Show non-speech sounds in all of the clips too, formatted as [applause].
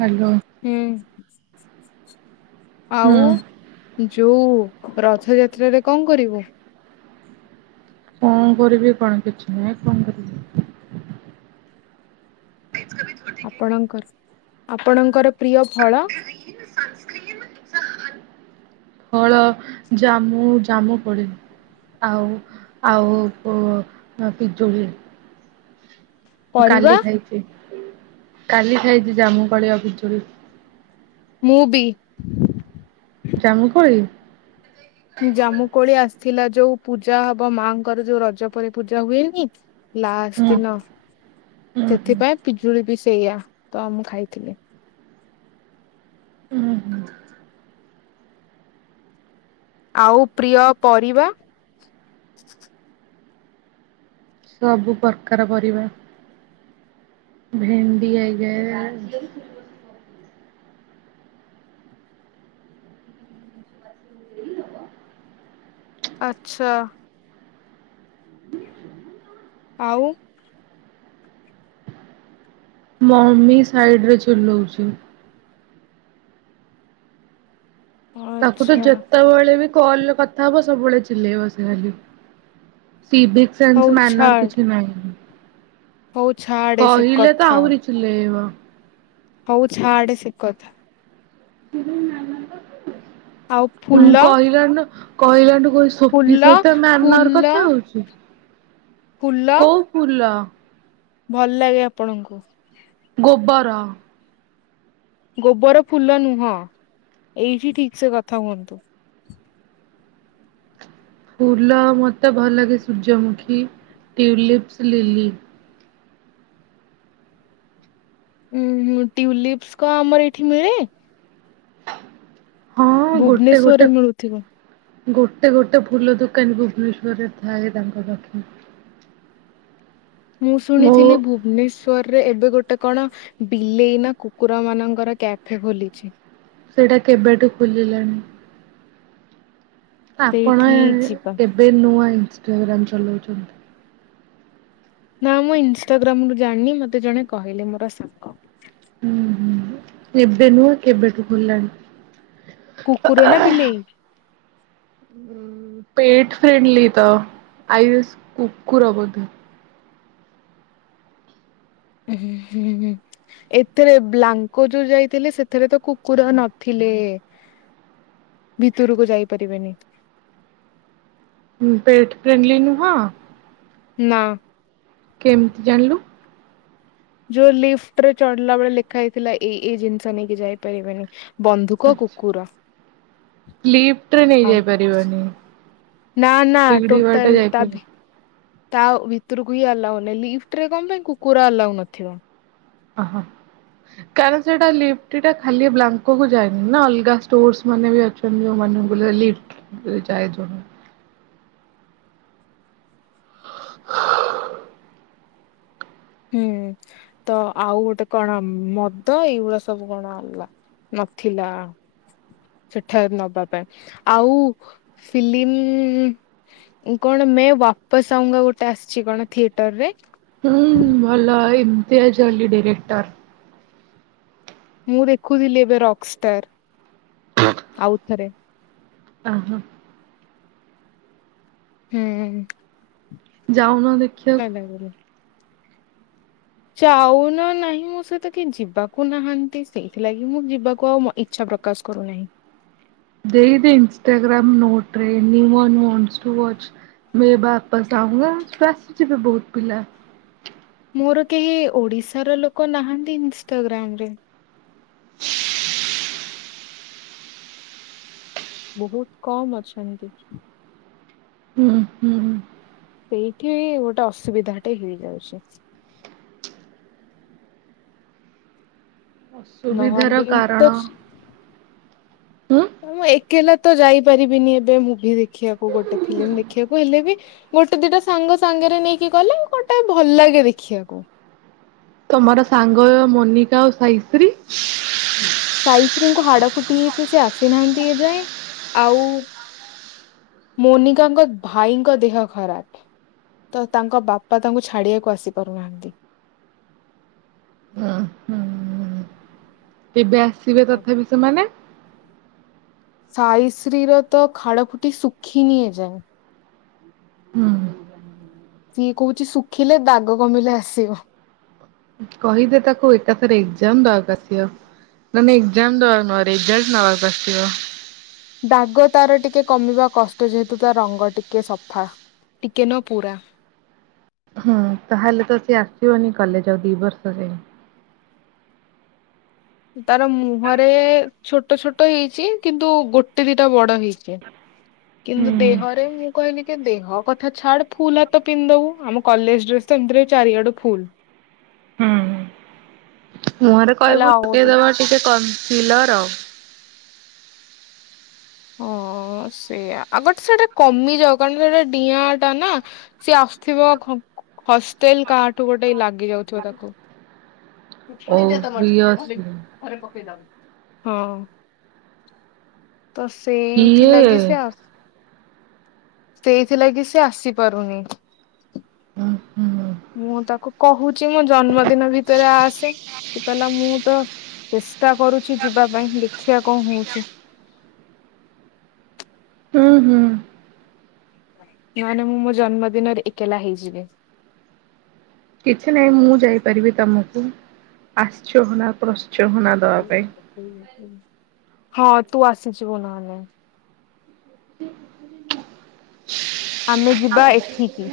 Hello. ହୁଁ ହୁଁ ଆଉ ଯଉ ରଥଯାତ୍ରାରେ କଣ କରିବୁ? କଣ କରିବି କଣ କିଛି ନାହିଁ କଣ କରିବି? ଆପଣଙ୍କର। ଆପଣଙ୍କର ପ୍ରିୟ ଫଳ? ଫଳ ଜାମୁ ଜାମୁ କୋଳି ଆଉ ଆଉ ପୋ ପିଜୁଳି। ପରିବା କାଲି ଖାଇଛି। କାଲି ଖାଇଛିି ଜାମୁ କୋଳି ଆଉ ପିଜୁଳି। ମୂବି। ଜାମୁ କୋଳି। ଜାମୁ କୋଳି ଆସି ଥିଲା ଯୋଉ ପୂଜା ହବ ମାଙ୍କର ଯୋଉ ରଜ ପରି ପୂଜା ହୁଏନି। ଲାଷ୍ଟ ହୁଁ ଦିନ ହୁଁ ହୁଁ ସେଥିପାଇଁ ପିଜୁଳି ବି ସେଇଆା ତ ମୁଁ ଖାଇଥିଲି ହୁଁ ଆଉ ପ୍ରିୟ ପରିବା ସବୁ ପ୍ରକାର ପରିବା ଭେଣ୍ଡି ଆଜ୍ଞା ଆଚ୍ଛା ଆଉ ମମି ସାଇଡ ରେ ଚୁଲଉଛି ତାକୁ ତ ଆଚ୍ଛା ଯେତେବେଳେ ବି କଲ କଥା ହବ ସବୁବେଳେ ଚିଲେଇବ ସେ ଖାଲି ସିିକ ହଉ ସେନ୍ସ ମାନର ଛାଡ କିଛି ନହିଁ ହଉ ଛାଡେ ସେ କହିଲେ ତ ଆହୁରି ଲେଇବ ହଉଚଛ ଆଡେ ଶକତ ତ ନାମ ଆଉ ଁ ଫୁଲ କହିଲଣ୍ଡ କହିଲାଣିୁ ସୋଫି ଫୁଲ ସହିତ ମ୍ୟ ନର ଫୁଲ କଥା ହଉଛି ଫୁଲ କୋଉ ଫୁଲ? ଭଲ ଲାଗେ ଆପଣଙ୍କୁ। ଗୋ୍ବର। ଗୋବର ଫୁଲ ନୁହଁ ଏଇଠି ଠିକ ସେ କଥା ହୁଅନ୍ତୁ। ଫୁଲ ମତେ ଭଲ ଲାଗେ ସୂର୍ଯ୍ୟମୁଖୀ ଟ୍ୟୁଲିପ୍ପସ୍ ଲିଲି। ଉ ଟ୍ୟୁଲିପ୍ପସ୍ କ ଆମର ଏଇଠି ମିଳେ? ହଁ ଗୋଟେ ଗୋଟେ ଭୁବନେଶ୍ଵରରେ ମିଳୁଥିବ। ଗୋଟେ ଗୋଟେ ଫୁଲ ଦୋକାନୀ ଭୁବନେଶ୍ଵରରେ ଥାଏ ତାଙ୍କ ଦକ୍ଷିଣ ମୁଁ ଶୁଣିଥିଲି ଭୁବନେଶ୍ଵରରେ ଏବେ ଗୋଟେ କଣ? ବିଲେଇ ନା କୁକୁର ମାନଙ୍କର କ୍ୟାଫେ ଖୋଲିଛି। ଏଇଟା କେବେଠୁ ଖୋଲିଲାଣି। ଆପଣ ସେଇଠି ଯିବା ଏବେ ନୂଆ ହେଇଛି। [unintelligible] ଚଲାଉଛନ୍ତି ନା ମୁଁ ଇନଷ୍ଟାଗ୍ରାମ ରୁ ଜାଣିନି ମତେ ଜଣେ କହିଲେ ମୋର ସାଙ୍ଗ। ହୁଁ ହୁଁ ଏବେ ନୁହଁ କେବେଠୁ ଖୋଲିଲାଣି। କୁକୁର ନା ବିଲେଇ? ଉ ପେଟ ଫ୍ରେଣ୍ଡଲି ତ ଆଇ ଉଇସ କୁକୁର ବୋଧେ। ହୁଁ ହୁଁ ହୁଁ ଏଥିରେ ବ୍ଲାଙ୍କ ଯୋଉ ଯାଇଥିଲେି ସେଥିରେ ତ କୁକୁର ନଥିଲେ ଭିତରକୁ ଯାଇପାରିବେନି। ହ ପେଟ ଫ୍ରେଣ୍ଡଲି ନୁ ହଁ। ନା। କେମିତି ଜାଣିଲୁ? ଯୋଉ ଲିଫ୍ଟ ରେ ଚଢିଲା ବେଳେ ଲେଖା ହେଇଥିଲା ଏଇ ଏଇ ଜିନିଷ ନେଇକି ଯାଇପାରିବନି। ଆଚ୍ଛା [unintelligible] ଲିପ୍ଟରେ ନେଇ ଆଉ ଯାଇପାରିବନି। ନା ନା ଟୋଟାଲ ତା ବି। ତା ଭିତରକୁ ହି ଆଲାଉ ନାଇଁ ଲିଫ୍ଟ ରେ କଣ ପାଇଁ କୁକୁର ଆଲାଉ ନଥିବ? ଅହ କାରଣ ସେଟା ଲିଫ୍ଟ ଟା ଖାଲି ବ୍ଲାଙ୍କକୁ ଯାଏନି ନା ଅଲଗା ଷ୍ଟୋରସ୍ ମାନେ ବି ଅଛନ୍ତି ଯୋଉ ୱାନେବୁଲେ ଲିଫ୍ଟ ଯାଏ ଯୋଉଟା। ହୁଁ ତ ଆଉ ଗୋଟେ କଣ ମଦ ଏଇଗୁଡା ସବୁ କଣ ହେଲା ନଥିଲା ସେଠାରେ ନବା ପାଇଁ ଆଉ ଫିଲ୍ମି କଣ ମେ ବାପସ ଆଉଙ୍ଗା ଗୋଟେ ଆସିଛି କଣ ଥିଏଟର ରେ। ହୁଁ ଭଲ ଇମତିଆଜ୍ ଅଲ୍ଲୀ ଡିରେକ୍ଟର୍। ମୁଁ ଦେଖୁଥିଲି ଏବେ ରକଷ୍ଟାର ଆଉଥରେ। ଅ ହୋ। ହେଁ ଯାଉନ ଦେଖିଆକୁ। ଚାଉନ ନାହିଁ ମୋ ସହିତ କେହି ଯିବାକୁ ନାହାନ୍ତି। ସେଇଥିଲାଗି ମୁଁ ଯିବାକୁ ଆଉ ମ ଇଚ୍ଛା ପ୍ରକାଶ କରୁନାହିଁ। ଦେଇଦେ ଇନଷ୍ଟାଗ୍ରାମ ନୋଟରେ any one wants to watch ମେ ବାପସ ଆଉଙ୍ଗା ଟ୍ରସ୍ ଆସିବେ ବହୁତ ପିଲା। ମୋର କେହି ଓଡିଶାର ଲୋକ ନାହାନ୍ତି ଇନଷ୍ଟାଗ୍ରାମ ରେ। [inaudible] ବହୁତ କମ୍ ଅଛନ୍ତି। ହୁଁ ହୁଁ ହୁଁ। ସେଇଠି ଗୋଟେ ଅସୁବିଧାଟେ ହେଇଯାଉଛି। ଅସୁବିଧାର ନହେଲେ ମୁଁ କାରଣ। ହୁଁ ତ ମୁଁ ଏକେଲା ତ ଯାଇପାରିବିନି ଏବେ ମୁଭି ଦେଖିବାକୁ ଗୋଟେ ଫିଲ୍ମ ଦେଖିବାକୁ ହେଲେ ବି ଗୋଟେ ଦିଟା ସାଙ୍ଗ ସାଙ୍ଗରେ ନେଇକି ଗଲେ ଗୋଟା ଭଲ ଲାଗେ ଦେଖିବାକୁ। ତମର ସାଙ୍ଗ ମୋନିକା ଆଉ ସାଇଶ୍ରୀ ସାଇତ୍ରୀଙ୍କୁ ହାଡ ଫୁଟି ହେଇଛି ସେ ଆସିନାହାନ୍ତି ଏ ଯାଏ ଆଉ ମୋନିକାଙ୍କ ଭାଇଙ୍କ ଦେହ ଖରାପ ତ ତାଙ୍କ ବାପା ତାଙ୍କୁ ଛାଡିବାକୁ ଆସିପାରୁନାହାନ୍ତି। ଦିବ୍ୟା ଥିବେ ତଥାପି ସେମାନେ। ସାଇଶ୍ରୀର ତ ଖାଡ ଫୁଟି ଶୁଖିନି ଏଯାଏ। ହୁଁ ସିଏ କହୁଛି ଶୁଖିଲେ ଦାଗ କମିଲେ ଆସିବ। କହିଦେ ତାକୁ ଏକାଥରେ ଏକ୍ଜାମ ଦବାକୁ ଆସିବ ନ ଏକ୍ଜାମ ଦବାକୁ ନୁହଁ ରେଜଲ୍ଟ ନବାକୁ ଆସିବ। ଦାଗ ତାର ଟିକେ କମିବା କଷ୍ଟ ଯେହେତୁ ତା ରଙ୍ଗ ଟିକେ ସଫା ଟିକେ ନ ପୁରା ହୁଁ ତାହଲେ ତ ସେ ଆସିବନି କଲେଜ ଆଉ ଦି ବର୍ଷ ଯାଏ। ତାର ମୁହଁରେ ଛୋଟ ଛୋଟ ହେଇଛି କିନ୍ତୁ ଗୋଟେ ଦିଟା ବଡ ହେଇଛି। ହୁଁ କିନ୍ତୁ ଦେହରେ ମୁଁ କହିଲି ଦେହ କଥା ଛାଡ ଫୁଲ ହାତ ପିନ୍ଧଦବୁ ଆମ କଲେଜ ଡ୍ରେସ ତ ଏମିତିରେ ଚାରିଆଡୁ ଫୁଲ। ହୁଁ। ମୁହଁରେ କହିଲା କହିବୁ ହଉ ଲଗେଇଦବା ଟିକେ କମ ବିଲର [unintelligible] ହଁ ସେଇଆ ଆଗଟ ସେଟା କମିଯାଉ କାରଣ ସେଟା ଡିଆଁ ଟା ନା ସିଏ ଆସୁଥିବ ହଷ୍ଟେଲ କାହାଠୁ ଗୋଟେ ଲାଗି ଯାଉଥିବ ତାକୁ। ଚୁପୁଡି ଦେ ତମଠେ ଭଲକି ଓବିଅସଲି ଘରେ ପକେଇ ଦବୁ। ହଁ। ତ କିଏ ସେଇଥିଲାଗି ସେ ଆସ ସେଇଥିଲାଗି ସେ ଆସିପାରୁନି। ଉଁ ହୁଁ। ମୁଁ ତାକୁ କହୁଛି ମୋ ଜନ୍ମଦିନ ଦିନ ଭିତରେ ଆସେ। ସେ କହିଲା ମୁଁ ତ ଚେଷ୍ଟା କରୁଛି ଯିବା ପାଇଁ ଦେଖିଆ କଣ ହଉଛି। ହୁଁ ହୁଁ। ନ ହେଲେ ମୁଁ ମୋ ଜନ୍ମ ଦିନରେ ଏକଲା ହେଇଯିବି। କିଛି ନାଇଁ ମୁଁ ଯାଇପାରିବି ତମକୁ ଆସଛ ନା ପ୍ରଶ୍ନ [inaudible] ହଁ ତୁ ଆସିଯିବୁ ନହେଲେ। ଆମେ ଯିବା ଏଠିକି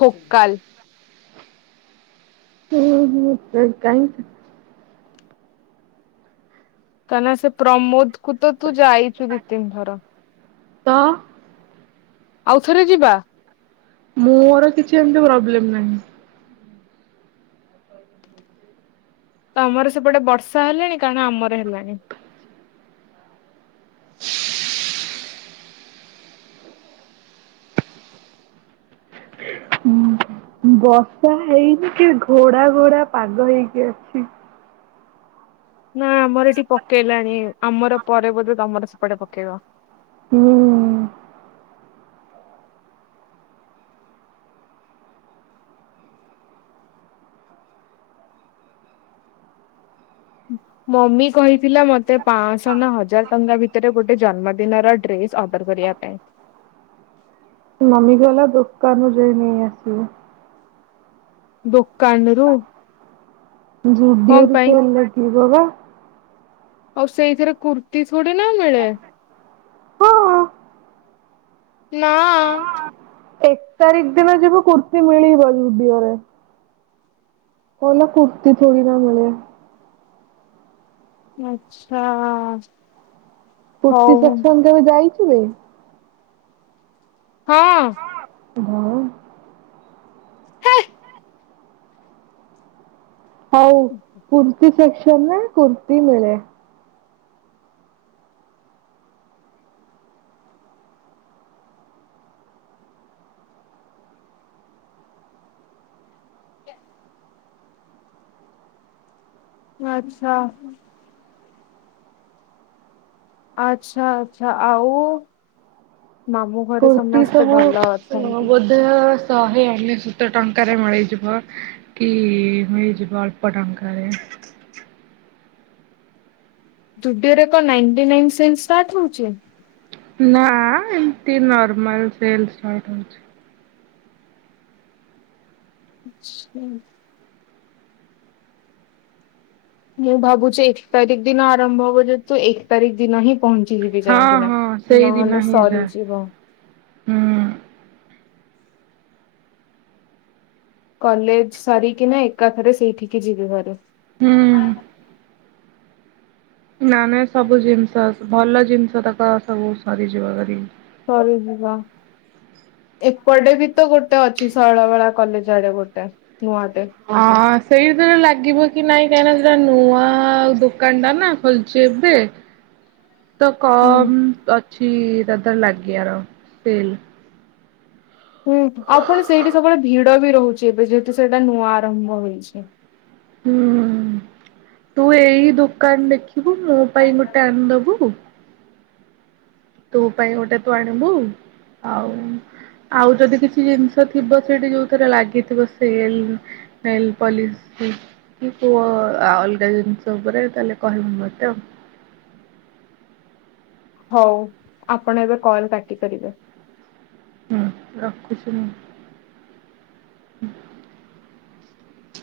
ଥୋକାଲ। [unintelligible] କାଇଁ କାଇଁ ନା ସେ ପ୍ରମୋଦକୁ ତ ତୁ ଯାଇଛୁ ଦି ତିନି ଥର। ତ ଆଉଥରେ ଯିବା। ମୋର କିଛି ଏମତି ପ୍ରୋବ୍ଲେମ ନାହିଁ। ତମର ସେପଟେ ବର୍ଷା ହେଲାଣି କାରଣ ଆମର ହେଲାଣି। ବର୍ଷା ହେଇନି କି ଘୋଡା ଘୋଡା ପାଗ ହେଇକି ଅଛି। ନା ଆମର ଏଠିକି ପକେଇଲାଣି ଆମର ପରେ ବୋଧେ ତମର ସେପଟେ ପକେଇବ। ହୁଁ। ମମି କହିଥିଲା ମତେ ପାଶ ହଜାର ଟଙ୍କା ଭିତରେ ଗୋଟେ ଜନ୍ମଦିନର ଡ୍ରେସ ଅର୍ଡର କରିବା ପାଇଁ ନମିଗଲା ଦୋକାନୁଯାୟୀ ନେଇ ଆସିବ। ଦୋକନ ରୁ ଯୁଡ଼ିଓ ର ସେ ହେଲ ବବା [inaudible] ଆଉ ସେଇଥିରେ କୁର୍ତ୍ତିୀ ଥୋଡ଼ି ନା ମିଳେ। ହଁ। ନାଆ ଏକ ତାରିଖ ଦିନ ଯିବୁ କୁର୍ତ୍ତିୀ ମିଳିବ ଯୁଡିଓରେ ଓଲା କୁର୍ତି ଥୋଡ଼ି ନା ମିଳେଆ ଆଚ୍ଛାଆ। ପୁର୍ତ୍ତି ସେକ୍ସନ କେବେ ଯାଇଛି। ମେ ହଁ। [unintelligible] ହେଏ। ହଉ କୁର୍ତି ସେ [unintelligible] କେମେ କୁର୍ତି ମିଳେ ଆଚ୍ଛା। ଆଚଛା ଆଚଛା ଆଉ। ମାମୁଁ ଘରେ କୁର୍ତ୍ତିୀ ସମସ୍ତେ ଭଲ ସବୁ ଅଛନ୍ତି। ବୋଧେ ଶହେ ଅନେସତ ଟଙ୍କାରେ ମିଳିଯିବ କି ମିଳିଯିବ ଅଳ୍ପ ଟଙ୍କାରେ ଓରେ କଣ ନାଇଟି ନ ସି ଷ୍ଟା ଟ ହଉଛି। ନା ଏମତି ନର୍ମାଲ ସେଲ୍ସ୍ ରହିଥାଉ। ଚ୍ଛା। ମୁଁ ଭାବୁଛି ଏକ ତାରିଖ ଦିନ ଆରମ୍ଭ ହବ ଯେହେତୁ ଏକ ତାରିଖ ଦିନ ହିଁ। ପହଞ୍ଚିଯିବି ହଁ ଯାଇଁକି ନା ହଁ ସେଇଦିନ ନହେଲେ ହିଁ ଯା ସରିଯିବ। ହୁଁ କଲେଜ ସରିକିନା ଏକାଥରେ ସେଇଠିକି ଯିବି ଘାରୁ। ହୁଁ। ନା ନା ସବୁ ଜିନିଷ ଅଛି। ଭଲ ଜିନିଷ ତାକ ସବୁ ସରିଯିବ କରି ସରିଯିବା ଏପଟେ ବି ତ ଗୋଟେ ଅଛି ସରଳ ବଳା କଲେଜ ଆଡେ ଗୋଟେ। ନୂଆଟେ। ହଁ ସେଇଦିନ ଲାଗିବ। କି ନାଇଁ କାହିଁ ସେଟା ନୂଆ ଦୋକାନ ଟା ନା ଖୋୋଲିଛି ଏବେ ତ ହୁଁ କମ ଏଧର ଲାଗଗ ର ସେଲ ହୁଁ ଆଉ ପୁଣ ସେଇଠି ସବୁବେଳେ ଭିଡ ବି ରହୁଛି ଏବେ ଯେହେତୁ ସେଇଟା ନୂଆ ଆରମ୍ଭ ହେଇଛି। ହୁଁ ତୁ ଏଇ ଦୋକାନ ଦେଖି ଥିବୁ ମୋ ପାଇଁ ଗୋଟେ ଆଣି ଦବୁ। ତୋ ପାଇଁ ଗୋଟା ତୁ ଆଣିବୁ ଆଉ ଆଉ ଯଦି କିଛି ଜିନିଷ ଥିବ ସେଠି ଯୋଉଥିରେ ଲାଗିଥିବ ସେଲ ସେଲ ପଲିଶି କି କୋଉ ଅଲଗା ଜିନିଷ ଉପରେ ତାହେଲେ କହିବୁ ମତେ ଆଉ। ହଉ ଆପଣ ଏବେ କଲ କାଟି କାଟିପାରିବେ। ହୁଁ ରଖୁଛି ମୁଁ।